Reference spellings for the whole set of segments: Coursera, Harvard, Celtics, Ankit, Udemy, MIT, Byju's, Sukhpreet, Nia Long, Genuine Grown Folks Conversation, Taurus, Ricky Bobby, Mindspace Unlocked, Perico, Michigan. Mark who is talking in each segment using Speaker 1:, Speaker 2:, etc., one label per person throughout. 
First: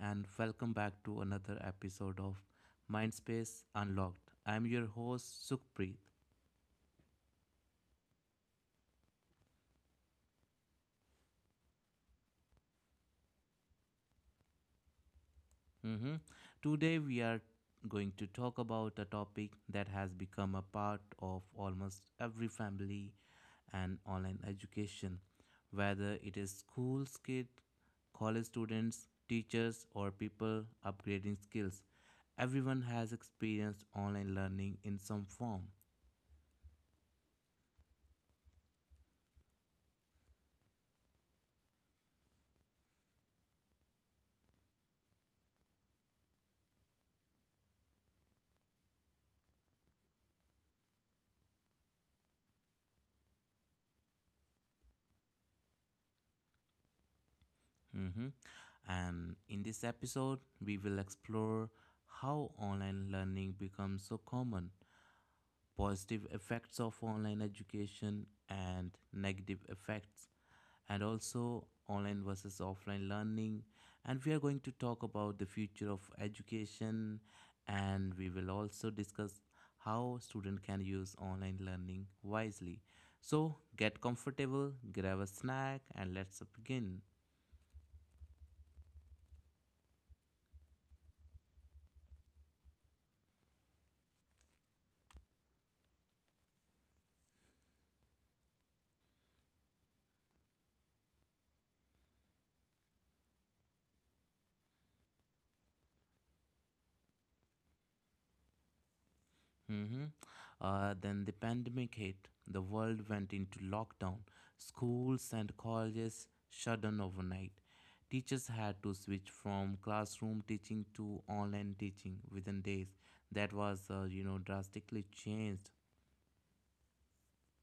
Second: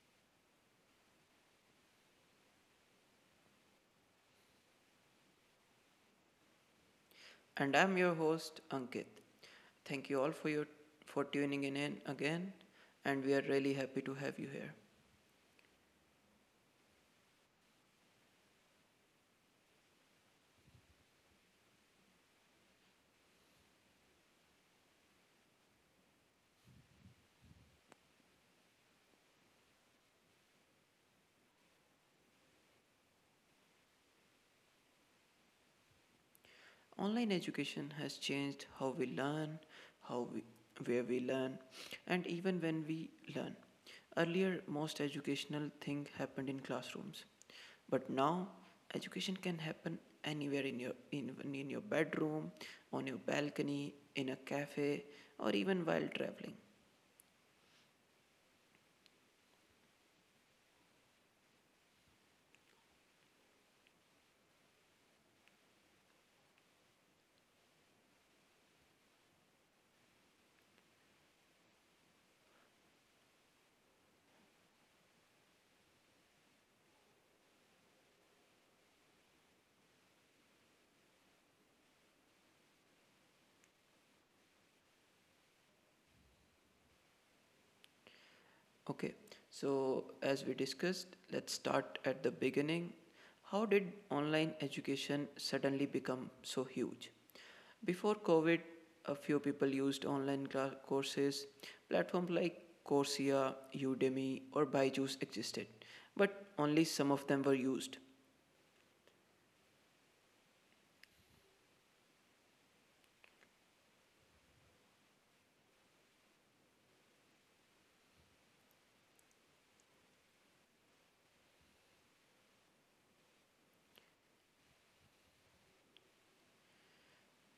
Speaker 1: and welcome back to another episode of Mindspace Unlocked. I'm your host, Sukhpreet.
Speaker 2: And I'm your host, Ankit. Thank you all for your for tuning in again, and we are really happy to have you here.
Speaker 1: hmm Today, we are going to talk about a topic that has become a part of almost every family and online education, whether it is schools, kids, college students, teachers, or people upgrading skills. Everyone has experienced online learning in some form.
Speaker 2: Online education has changed how we learn, how we where we learn, and even when we learn. Earlier, most educational thing happened in classrooms, but now education can happen anywhere in your in, in your bedroom, on your balcony, in a cafe, or even while traveling.
Speaker 1: Mm-hmm. And in this episode, we will explore how online learning becomes so common, positive effects of online education, and negative effects, and also online versus offline learning. And we are going to talk about the future of education, and we will also discuss how students can use online learning wisely. So, get comfortable, grab a snack, and let's begin.
Speaker 2: Okay, so as we discussed, let's start at the beginning. How did online education suddenly become so huge? Before COVID, a few people used courses. Platforms like Coursera, Udemy, or Byju's existed, but only some of them were used.
Speaker 1: Mm-hmm. Then the pandemic hit. The world went into lockdown. Schools and colleges shut down overnight. Teachers had to switch from classroom teaching to online teaching within days. That was, drastically changed.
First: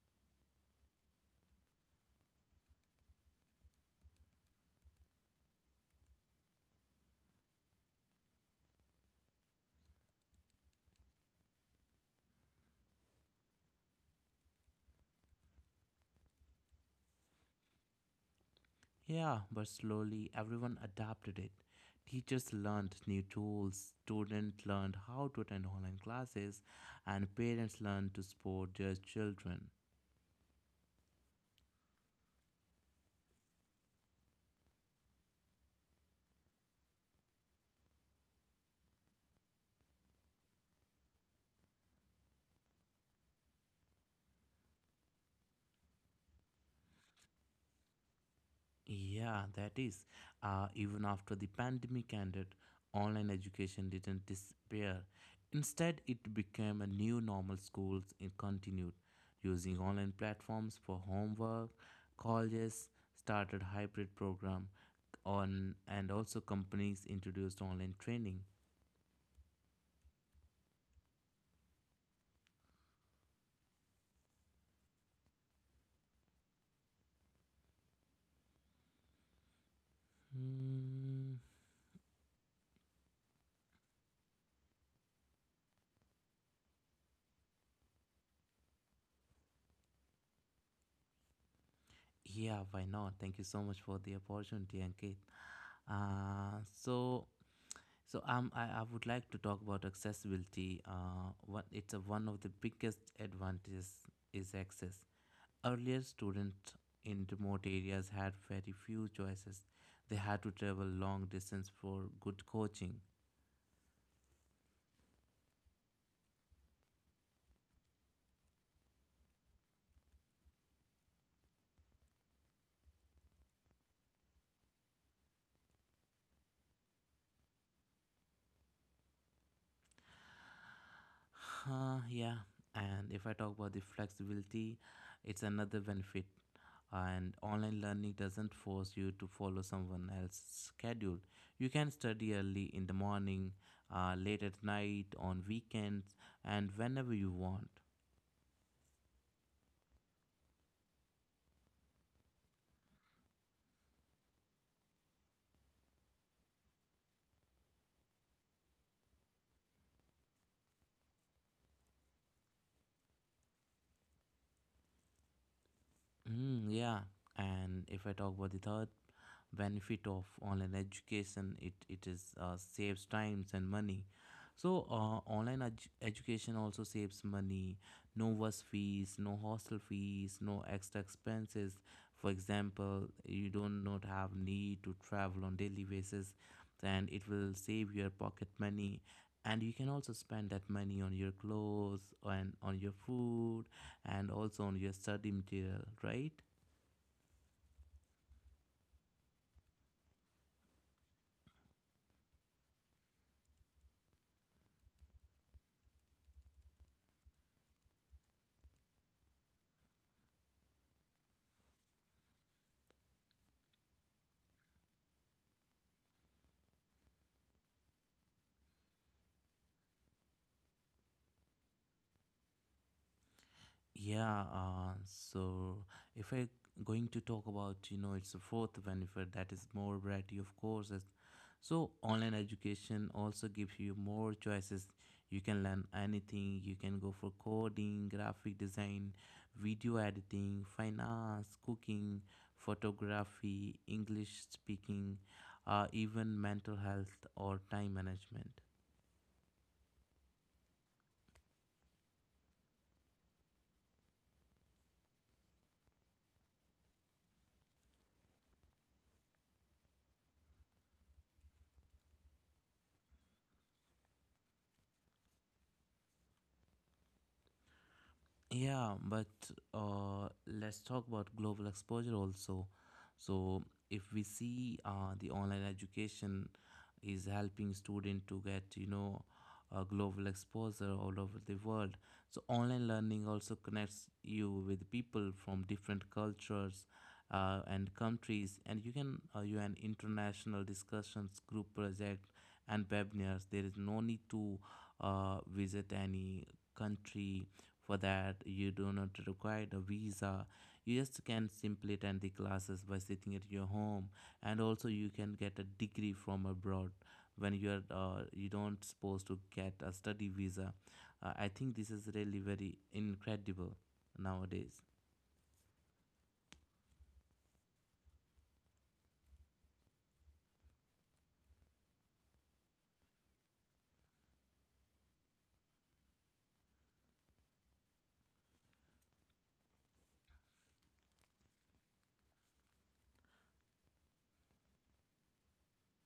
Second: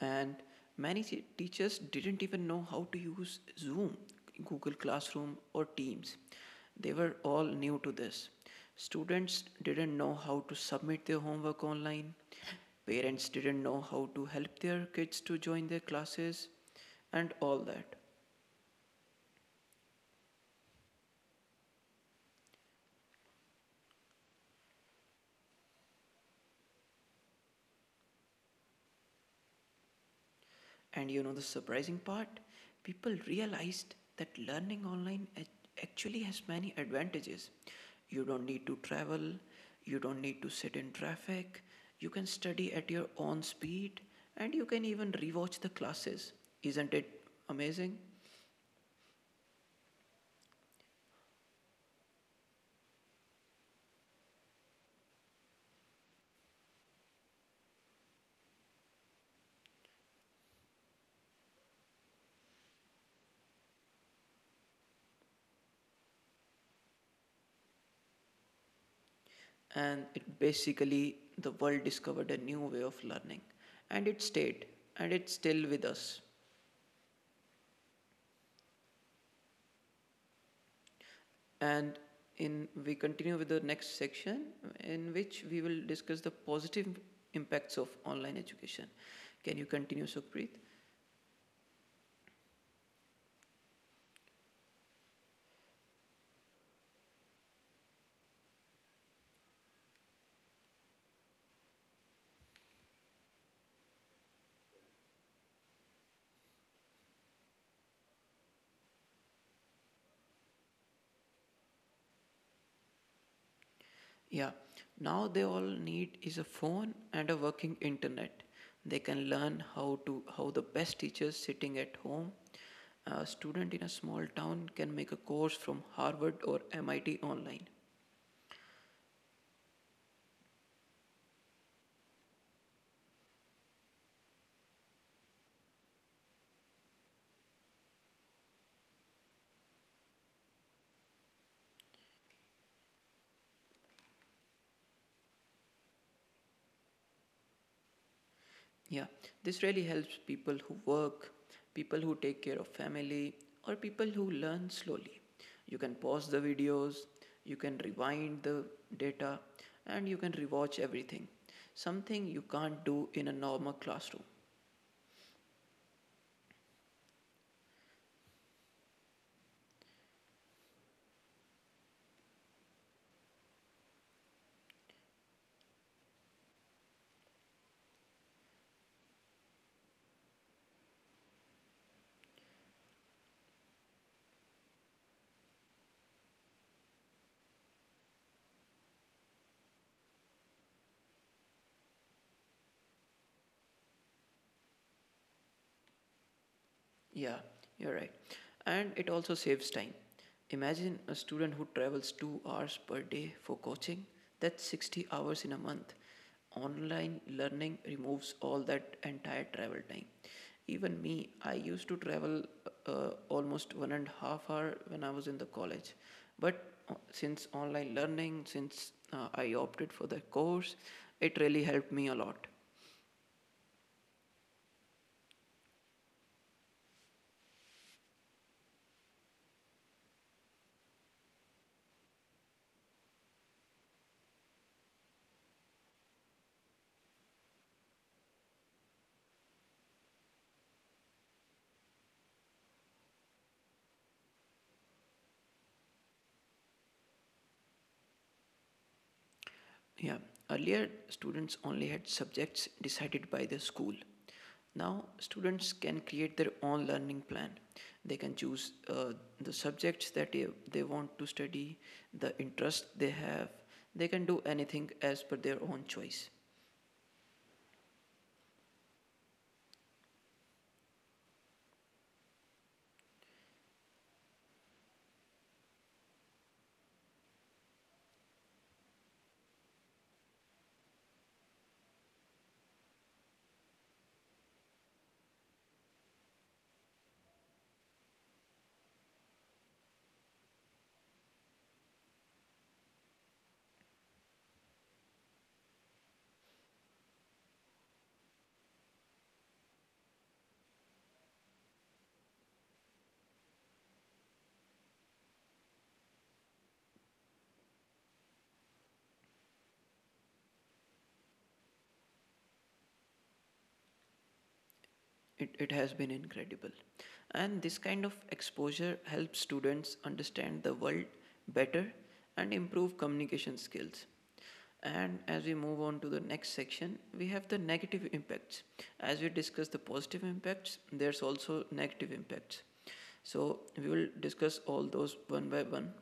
Speaker 2: And many teachers didn't even know how to use Zoom, Google Classroom, or Teams. They were all new to this. Students didn't know how to submit their homework online. Parents didn't know how to help their kids to join their classes, and all that.
Speaker 1: Yeah, but slowly everyone adapted it. Teachers learned new tools, students learned how to attend online classes, and parents learned to support their children.
Speaker 2: And you know the surprising part? People realized that learning online actually has many advantages. You don't need to travel, you don't need to sit in traffic, you can study at your own speed, and you can even rewatch the classes. Isn't it amazing?
Speaker 1: Yeah, that is. Even after the pandemic ended, online education didn't disappear. Instead, it became a new normal. Schools it continued using online platforms for homework. Colleges started hybrid program on, and also companies introduced online training.
Speaker 2: And it basically, the world discovered a new way of learning, and it stayed, and it's still with us.
Speaker 1: Hmm.
Speaker 2: And in we continue with the next section in which we will discuss the positive impacts of online education. Can you continue, Sukhpreet?
Speaker 1: Yeah, why not? Thank you so much for the opportunity, Ankit. Uh, so I would like to talk about accessibility. What it's a, one of the biggest advantages is access. Earlier, students in remote areas had very few choices. They had to travel long distance for good coaching.
Speaker 2: Yeah. Now they all need is a phone and a working internet. They can learn how to how the best teachers sitting at home. A student in a small town can make a course from Harvard or MIT online.
Speaker 1: Yeah, and if I talk about the flexibility, it's another benefit. And online learning doesn't force you to follow someone else's schedule. You can study early in the morning, late at night, on weekends, and whenever you want.
Speaker 2: Yeah, this really helps people who work, people who take care of family, or people who learn slowly. You can pause the videos, you can rewind the data, and you can rewatch everything. Something you can't do in a normal classroom.
Speaker 1: Mm, yeah, and if I talk about the third benefit of online education, it is, saves times and money. So online education also saves money. No bus fees, no hostel fees, no extra expenses. For example, you do not have need to travel on daily basis, and it will save your pocket money, and you can also spend that money on your clothes and on your food and also on your study material, right?
Speaker 2: Yeah, you're right. And it also saves time. Imagine a student who travels 2 hours per day for coaching. That's 60 hours in a month. Online learning removes all that entire travel time. Even me, I used to travel almost 1.5 hours when I was in the college. But since online learning, since I opted for the course, it really helped me a lot.
Speaker 1: Yeah. If I going to talk about, it's a fourth benefit that is more variety of courses. So online education also gives you more choices. You can learn anything. You can go for coding, graphic design, video editing, finance, cooking, photography, English speaking, even mental health or time management.
Speaker 2: Yeah. Earlier, students only had subjects decided by the school. Now, students can create their own learning plan. They can choose the subjects that they want to study, the interest they have. They can do anything as per their own choice.
Speaker 1: Yeah, but let's talk about global exposure also. So, if we see, the online education is helping student to get, a global exposure all over the world. So, online learning also connects you with people from different cultures and countries, and you an international discussions, group project, and webinars. There is no need to visit any country. For that, you do not require a visa. You just can simply attend the classes by sitting at your home, and also you can get a degree from abroad when you are, you don't supposed to get a study visa. I think this is really very incredible nowadays.
Speaker 2: It has been incredible. And this kind of exposure helps students understand the world better and improve communication skills. And as we move on to the next section, we have the negative impacts. As we discuss the positive impacts, there's also negative impacts. So we will discuss all those one by one.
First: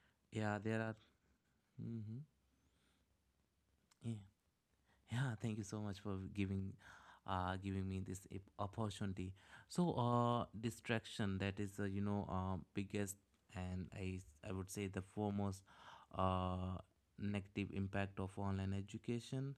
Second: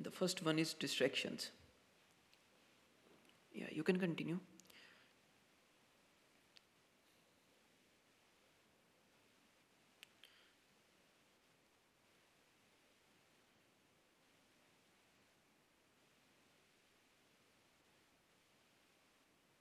Speaker 2: The first one
Speaker 1: Yeah,
Speaker 2: is
Speaker 1: there are.
Speaker 2: distractions.
Speaker 1: hmm
Speaker 2: Yeah, you can
Speaker 1: Yeah.
Speaker 2: continue.
Speaker 1: Yeah, thank you so much for giving me this opportunity. So distraction, that is, biggest, and I would say the foremost uh negative impact of online education.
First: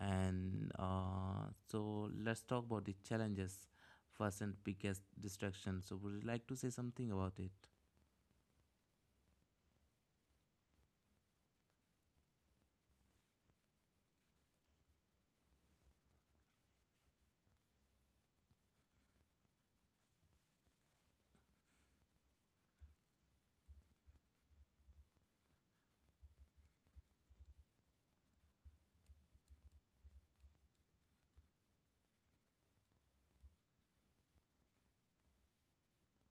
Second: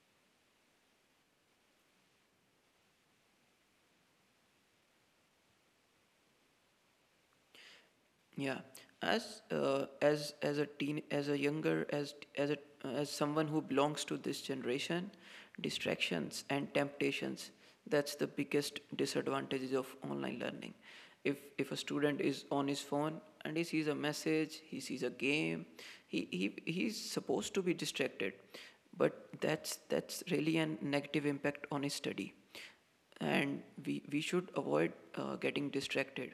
Speaker 1: And so let's talk about the challenges first and biggest distraction. So would you like to say something about it?
Speaker 2: Yeah, as a teen, as a younger, as a as someone who belongs to this generation, distractions and temptations. That's the biggest disadvantages of online learning. If a student is on his phone and he sees a message, he sees a game, he's supposed to be distracted, but that's really a negative impact on his study. And we should avoid getting distracted.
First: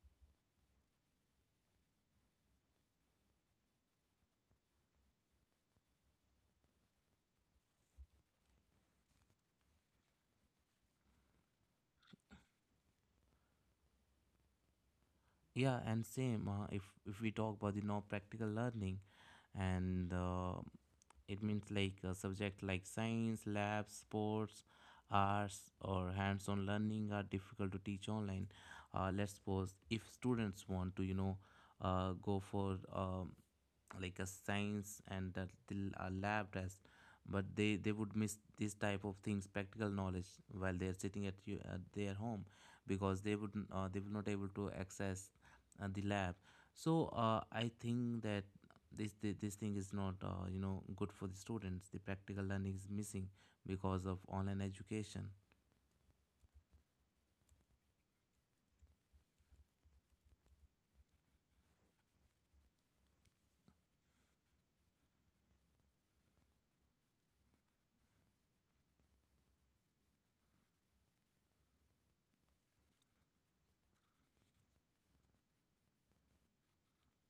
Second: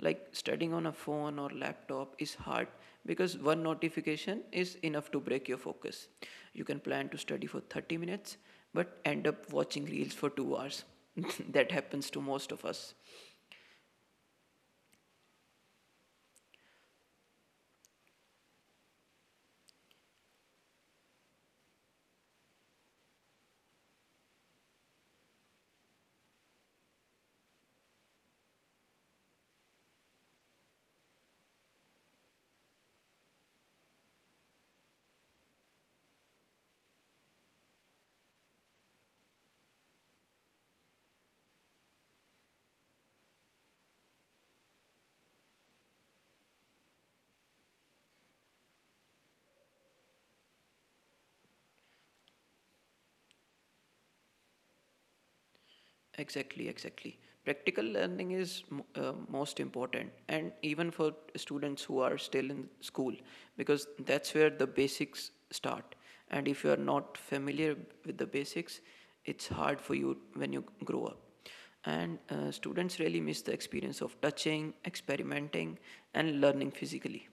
Speaker 2: Like studying on a phone or laptop is hard because one notification is enough to break your focus. You can plan to study for 30 minutes but end up watching reels for 2 hours. That happens to most of us.
Speaker 1: Yeah, and same, if we talk about the non practical learning and, it means like a subject like science labs, sports, arts, or hands-on learning are difficult to teach online. Let's suppose if students want to, go for, like a science and a, till a lab test, but they would miss this type of things practical knowledge while they are sitting at, you, at their home, because they would, they will not able to access the lab. So I think that this thing is not, good for the students. The practical learning is missing because of online education.
Speaker 2: Exactly, exactly. Practical learning is m- most important, and even for students who are still in school, because that's where the basics start. And if you are not familiar with the basics, it's hard for you when you grow up. And students really miss the experience of touching, experimenting, and learning physically.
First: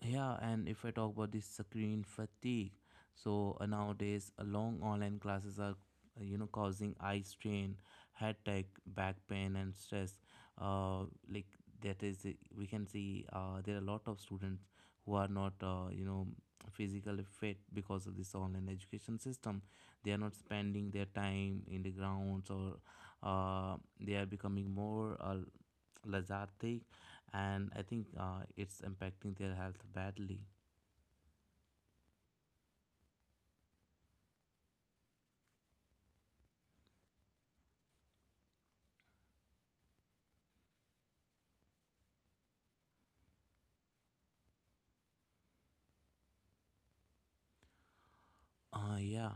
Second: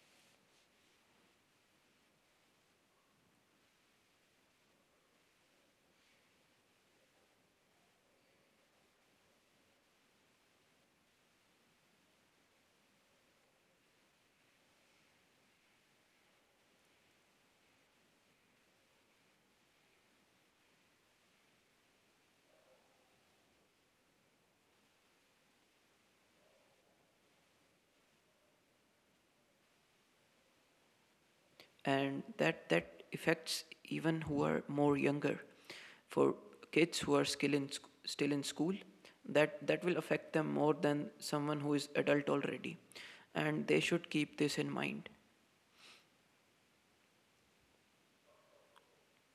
Speaker 1: Yeah, and if I talk about this screen fatigue, so nowadays, long online classes are, causing eye strain, headache, back pain, and stress. Uh, like we can see, there are a lot of students who are not, physically fit because of this online education system. They are not spending their time in the grounds, or they are becoming more, Lazard take, and I think, it's impacting their health badly.
Speaker 2: And that affects even who are more younger. For kids who are still in still in school, that will affect them more than someone who is adult already, and they should keep this in mind.
Speaker 1: Yeah,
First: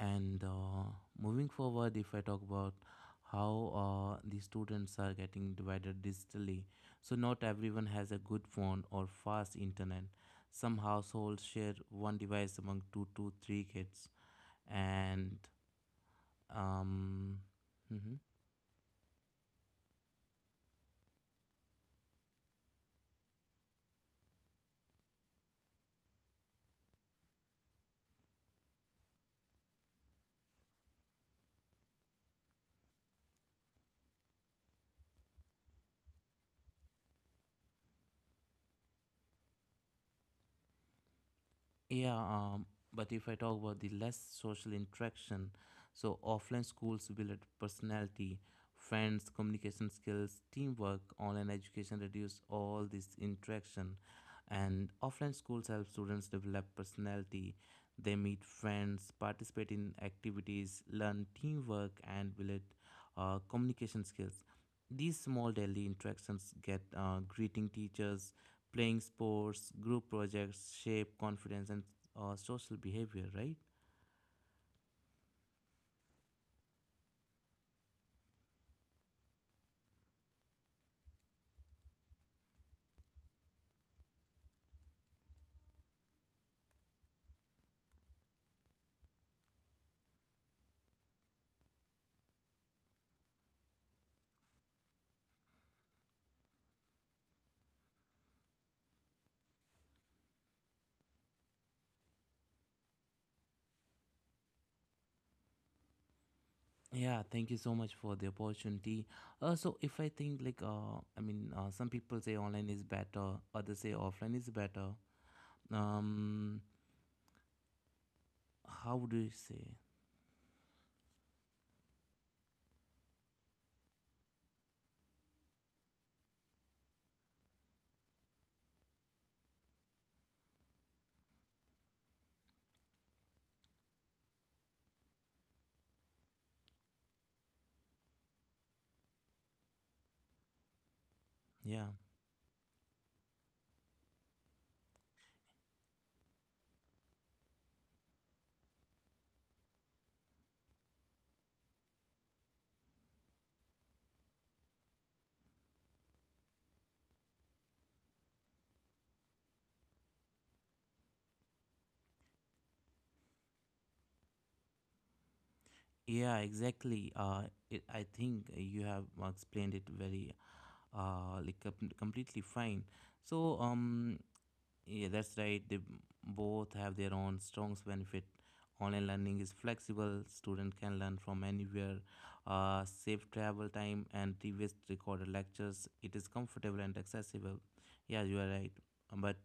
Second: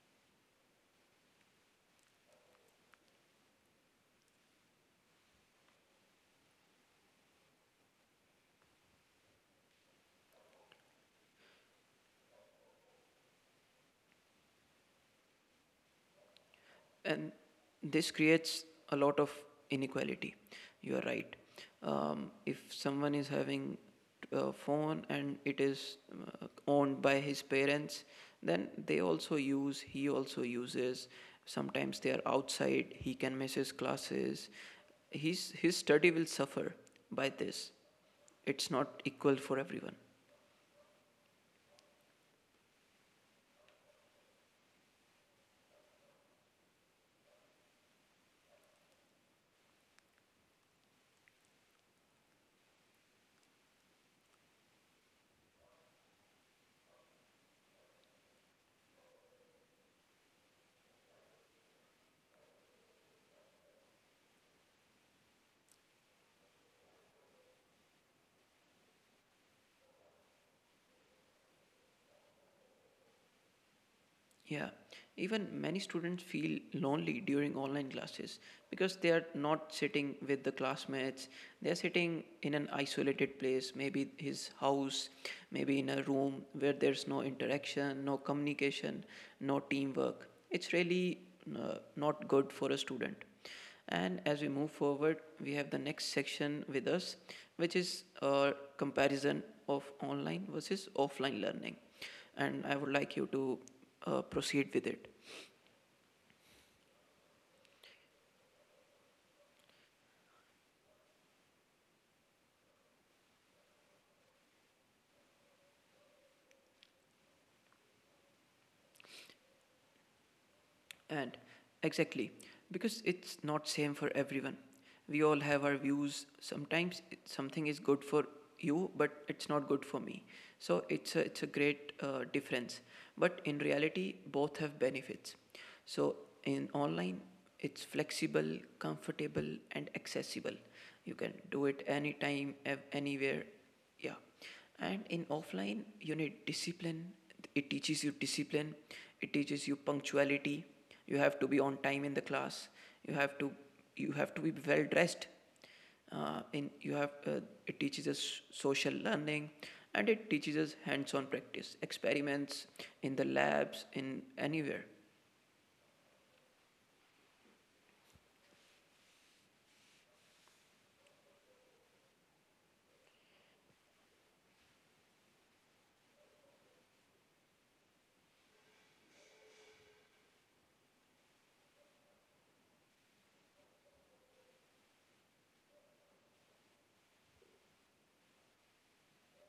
Speaker 1: and moving forward, if I talk about how, the students are getting divided digitally, so not everyone has a good phone or fast internet. Some households share one device among two to three kids, and
Speaker 2: And
Speaker 1: um,
Speaker 2: this
Speaker 1: mm-hmm.
Speaker 2: creates a lot of inequality. You are right. If someone is having a phone and it is owned by his parents, then they also use he also uses, sometimes they are outside, he can miss his classes. His study will suffer by this. It's not equal for everyone.
Speaker 1: Yeah, but if I talk about the less social interaction, so offline schools build personality, friends, communication skills, teamwork. Online education reduce all this interaction, and offline schools help students develop personality. They meet friends, participate in activities, learn teamwork, and build communication skills. These small daily interactions get, greeting teachers, playing sports, group projects shape confidence and, social behavior, right?
Speaker 2: Yeah, even many students feel lonely during online classes because they are not sitting with the classmates. They are sitting in an isolated place, maybe his house, maybe in a room where there's no interaction, no communication, no teamwork. It's really not good for a student. And as we move forward, we have the next section with us, which is a comparison of online versus offline learning. And I would like you to proceed with it.
Speaker 1: Yeah, thank you so much for the opportunity. So if I think like I mean, some people say online is better, others say offline is better. Um, how do you say?
Speaker 2: And exactly, because it's not same for everyone. We all have our views. Sometimes something is good for you, but it's not good for me. So it's a great difference. But in reality, both have benefits. So in online, it's flexible, comfortable, and accessible. You can do it
Speaker 1: Yeah,
Speaker 2: anytime, anywhere. Yeah. And in offline, you need discipline. It teaches you discipline, it teaches you punctuality. You have to be on time in the class. You have to be well dressed. In you have It teaches us social learning, and it teaches us hands-on practice, experiments in the labs, in anywhere.
Speaker 1: yeah, exactly. It, I think you have explained it very, completely fine. So yeah, that's right. They both have their own strong benefit. Online learning is flexible. Student can learn from anywhere. Save travel time and previous recorded lectures. It is comfortable and accessible. Yeah, you are right. But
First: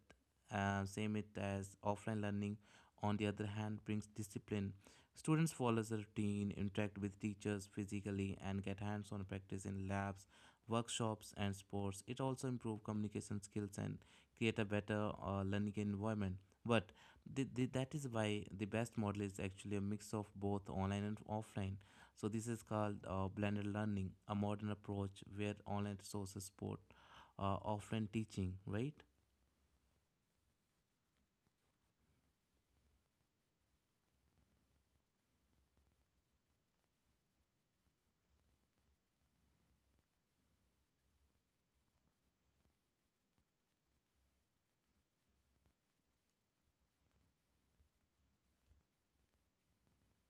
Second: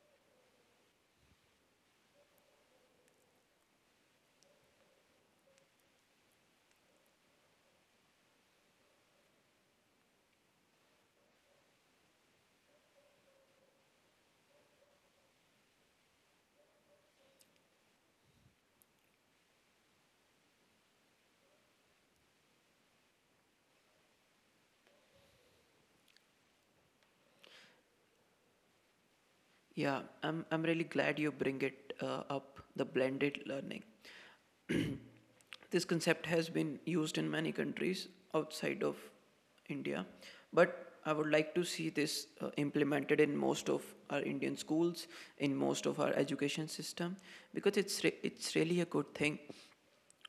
Speaker 1: same it as offline learning, on the other hand, brings discipline. Students follow a routine, interact with teachers physically, and get hands-on practice in labs, workshops, and sports. It also improve communication skills and create a better, learning environment. But that is why the best model is actually a mix of both online and offline. So this is called, blended learning, a modern approach where online resources support offline teaching, right?
Speaker 2: Yeah, I'm really glad you bring it up, the blended learning. This concept has been used in many countries outside of India, but I would like to see this implemented in most of our Indian schools, in most of our education system, because it's really a good thing.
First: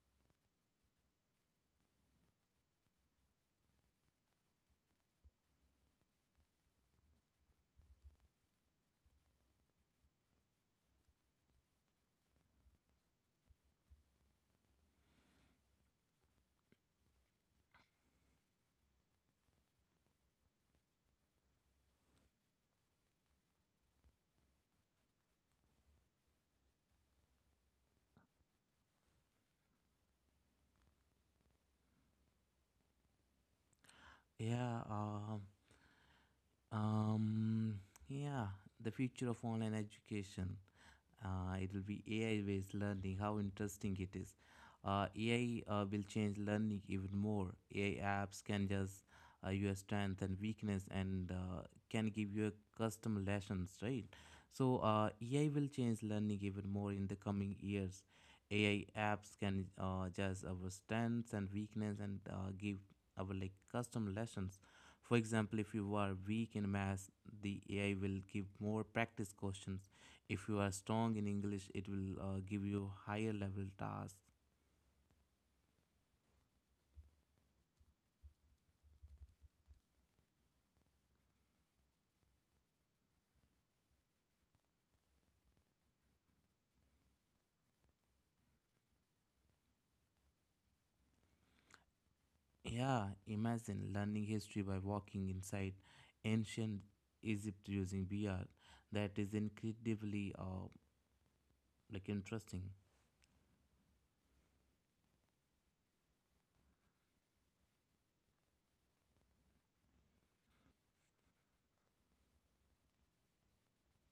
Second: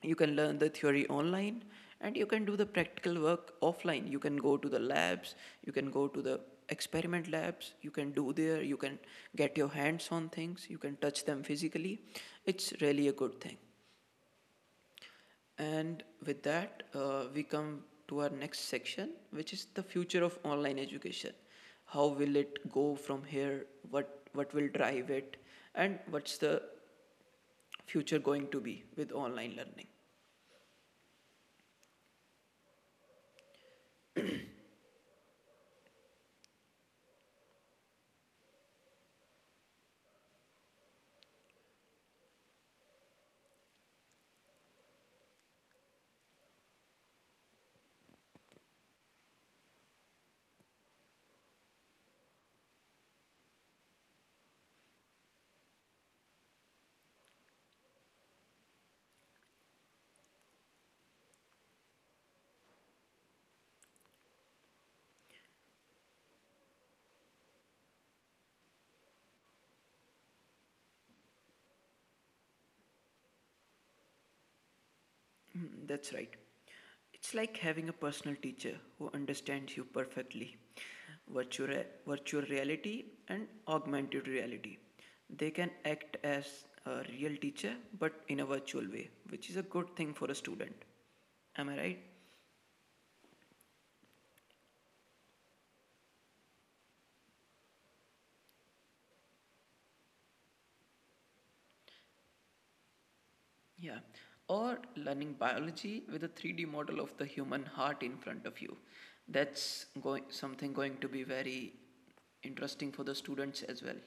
Speaker 2: You can learn the theory online, and you can do the practical work offline. You can go to the labs, you can go to the experiment labs, you can do there, you can get your hands on things, you can touch them physically. It's really a good thing. And with that, we come to our next section, which is the future of online education. How will it go from here? What will drive it? And what's the future going to be with online learning?
Speaker 1: Yeah uh, Um, yeah, The future of online education, it will be AI based learning. How interesting it is! AI, will change learning even more. AI apps can just, your strength and weakness and, can give your custom lessons, right? So AI will change learning even more in the coming years. AI apps can, judge our strengths and weakness and, give our like custom lessons. For example, if you are weak in math, the AI will give more practice questions. If you are strong in English, it will, give you higher level tasks.
Speaker 2: Mm, that's right. It's like having a personal teacher who understands you perfectly. Virtual reality and augmented reality. They can act as a real teacher but in a virtual way, which is a good thing for a student. Am I right?
Speaker 1: Yeah, imagine learning history by walking inside ancient Egypt using VR. That is incredibly, interesting.
Speaker 2: Yeah. Or learning biology with a 3D model of the human heart in front of you. That's going Something going to be very interesting for the students as well.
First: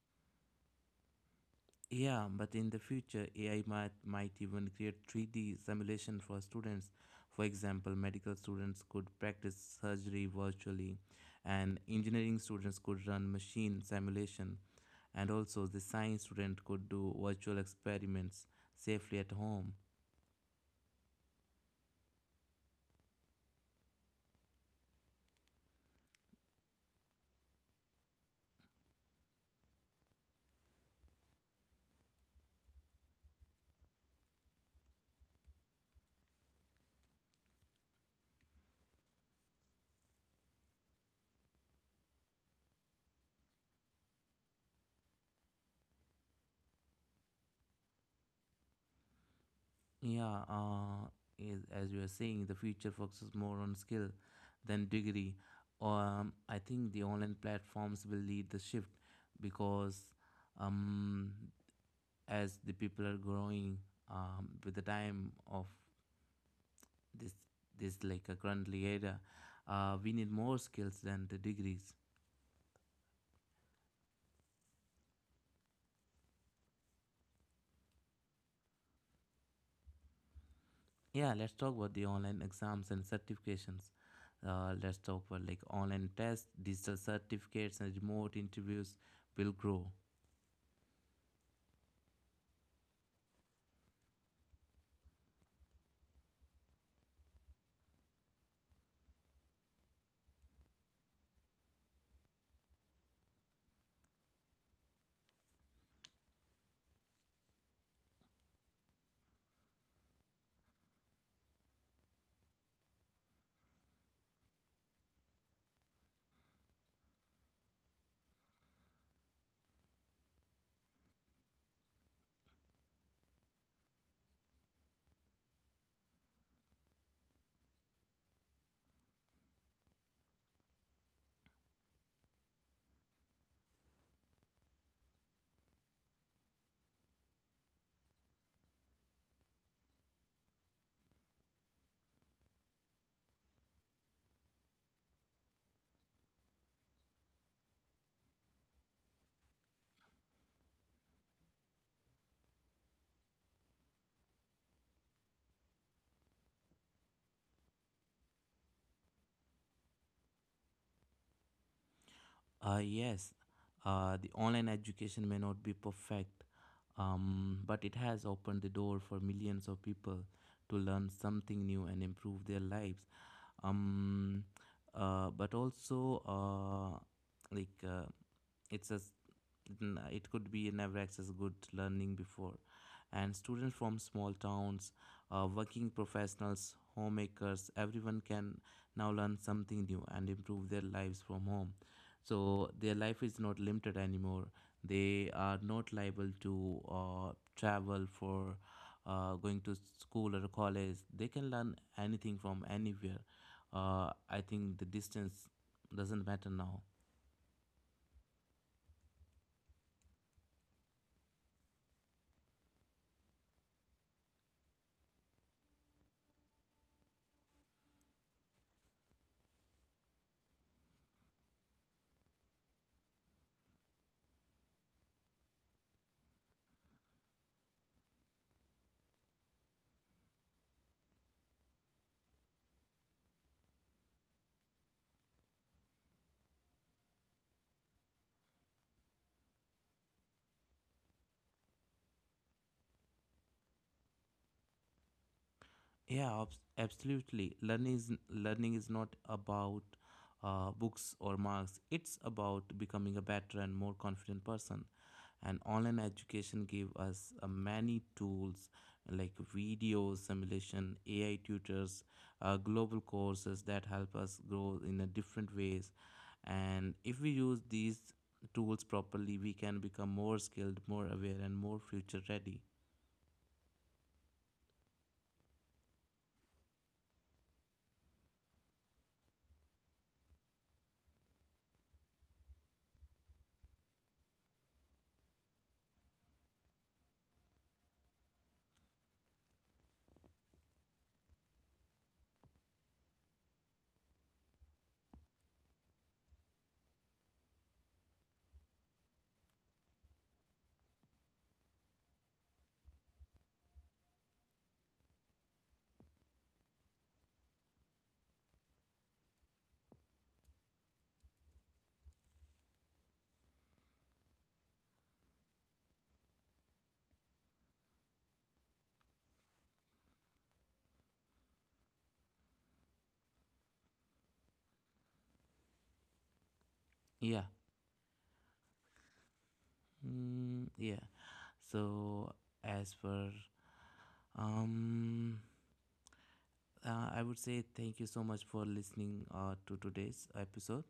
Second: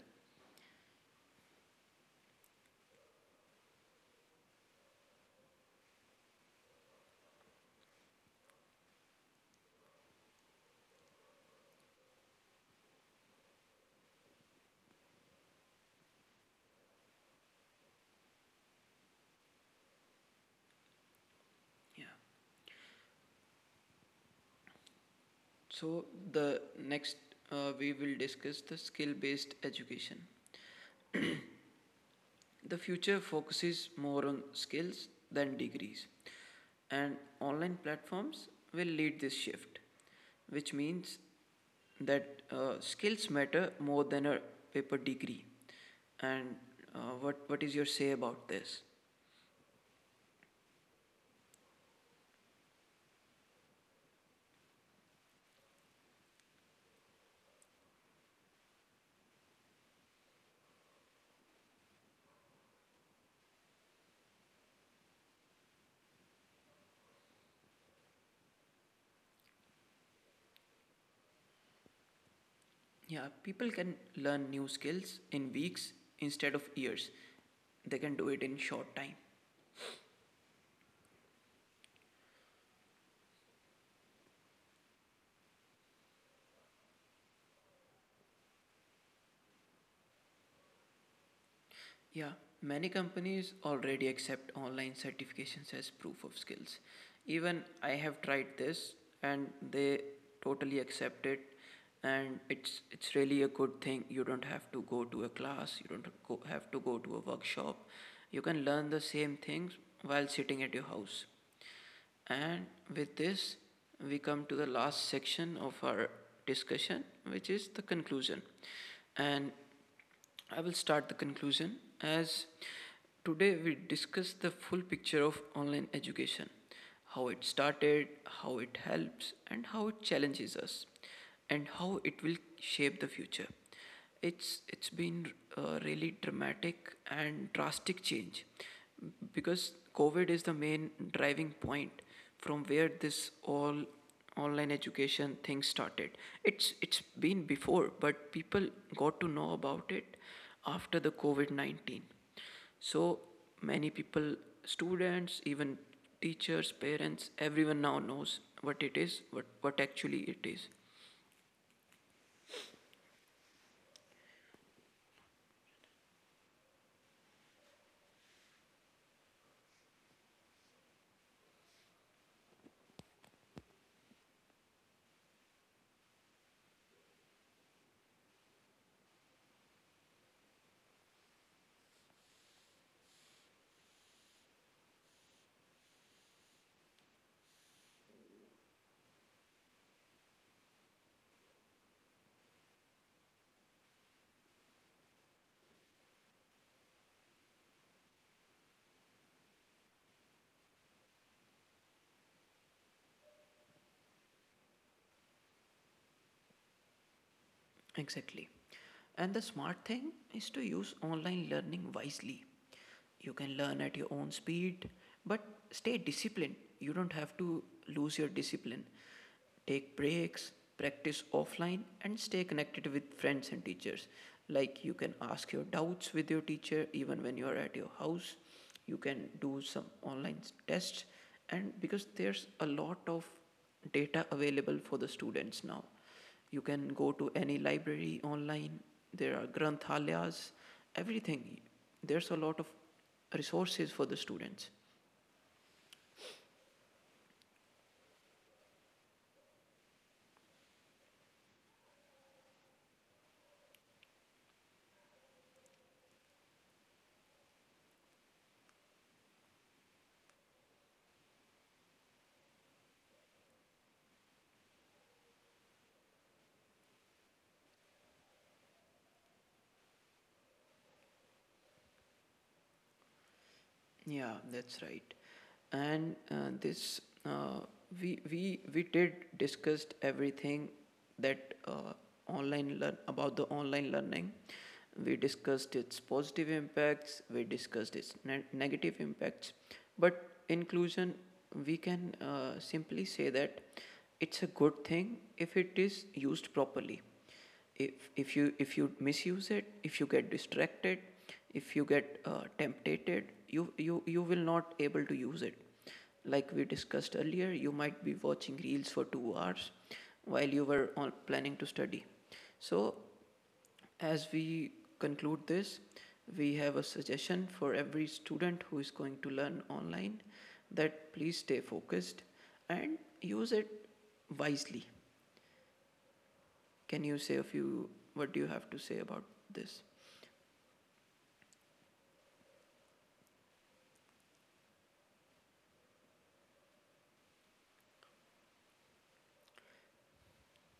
Speaker 1: Yeah, but in the future AI might even create 3D simulation for students. For example, medical students could practice surgery virtually, and engineering students could run machine simulation. And also, the science student could do virtual experiments safely at home.
Speaker 2: Yeah. So, the next we will discuss the skill based education. The future focuses more on skills than degrees, and online platforms will lead this shift, which means that skills matter more than a paper degree. And what is your say about this?
Speaker 1: Yeah, as you are saying, the future focuses more on skill than degree. I think the online platforms will lead the shift because, um, as the people are growing, with the time of this this like a currently era, we need more skills than the degrees.
Speaker 2: Yeah, people can learn new skills in weeks instead of years, they can do it in short time.
Speaker 1: Yeah, let's talk about the online exams and certifications. Let's talk about like online tests, digital certificates, and remote interviews will grow.
Speaker 2: Yeah, many companies already accept online certifications as proof of skills. Even I have tried this and they totally accept it, and it's really a good thing. You don't have to go to a class, you don't go, have to go to a workshop. You can learn the same things while sitting at your house. And with this, we come to the last section of our discussion, which is the conclusion. And I will start the conclusion as, today we discuss the full picture of online education, how it started, how it helps, and how it challenges us, and how it will shape the future. It's been a really dramatic and drastic change because COVID is the main driving point from where this all online education thing started. It's been before, but people got to know about it after the COVID 19. So many people, students, even teachers, parents, everyone now knows what it is, what actually it is.
Speaker 1: Yes, the online education may not be perfect, but it has opened the door for millions of people to learn something new and improve their lives. Um, but also, like it's a s- It could be never access good learning before, and students from small towns, working professionals, homemakers, everyone can now learn something new and improve their lives from home. So their life is not limited anymore. They are not liable to, travel for going to school or college. They can learn anything from anywhere. I think the distance doesn't matter now.
Speaker 2: Exactly. And the smart thing is to use online learning wisely. You can learn at your own speed, but stay disciplined. You don't have to lose your discipline. Take breaks, practice offline, and stay connected with friends and teachers. Like you can ask your doubts with your teacher even when you are at your house. You can do some tests, and because there's a lot of data available for the students now, you can go to any library online. There are granthalayas, everything. There's a lot of resources for the students.
Speaker 1: Yeah, absolutely. Learning is not about, books or marks. It's about becoming a better and more confident person. And online education gave us, many tools like videos, simulation, AI tutors, global courses that help us grow in a different ways. And if we use these tools properly, we can become more skilled, more aware, and more future ready.
Speaker 2: Yeah, that's right. And this uh, we did discussed everything that online learn about the online learning. We discussed its positive impacts. We discussed its negative impacts. But inclusion, we can simply say that it's a good thing if it is used properly. If you misuse it, if you get distracted, if you get tempted, you will not able to use it. Like we discussed earlier, you might be watching reels for 2 hours while you were on planning to study. So as we conclude this, we have a suggestion for every student who is going to learn online, that please stay focused and use it wisely. Can you
Speaker 1: Yeah.
Speaker 2: say a few, what do you have to say about this?
Speaker 1: Mm, yeah. So, as per, um, I would say thank you so much for listening, to today's episode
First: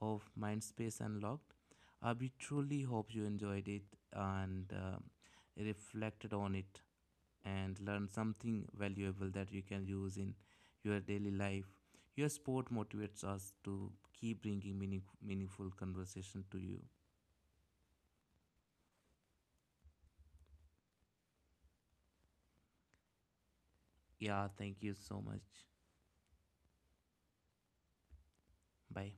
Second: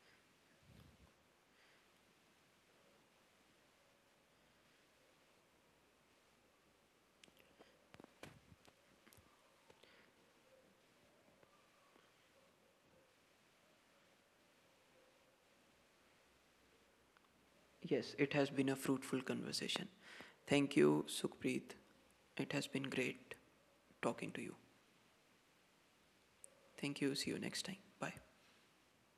Speaker 1: of Mindspace Unlocked. We truly hope you enjoyed it and, reflected on it and learned something valuable that you can use in your daily life. Your support motivates us to keep bringing meaningful conversation to you.
Speaker 2: Yes, it has been a fruitful conversation. Thank you, Sukhpreet. It has been great talking to
Speaker 1: Yeah,
Speaker 2: you.
Speaker 1: thank you so much.
Speaker 2: Thank you. See you next time. Bye.
Speaker 1: Bye.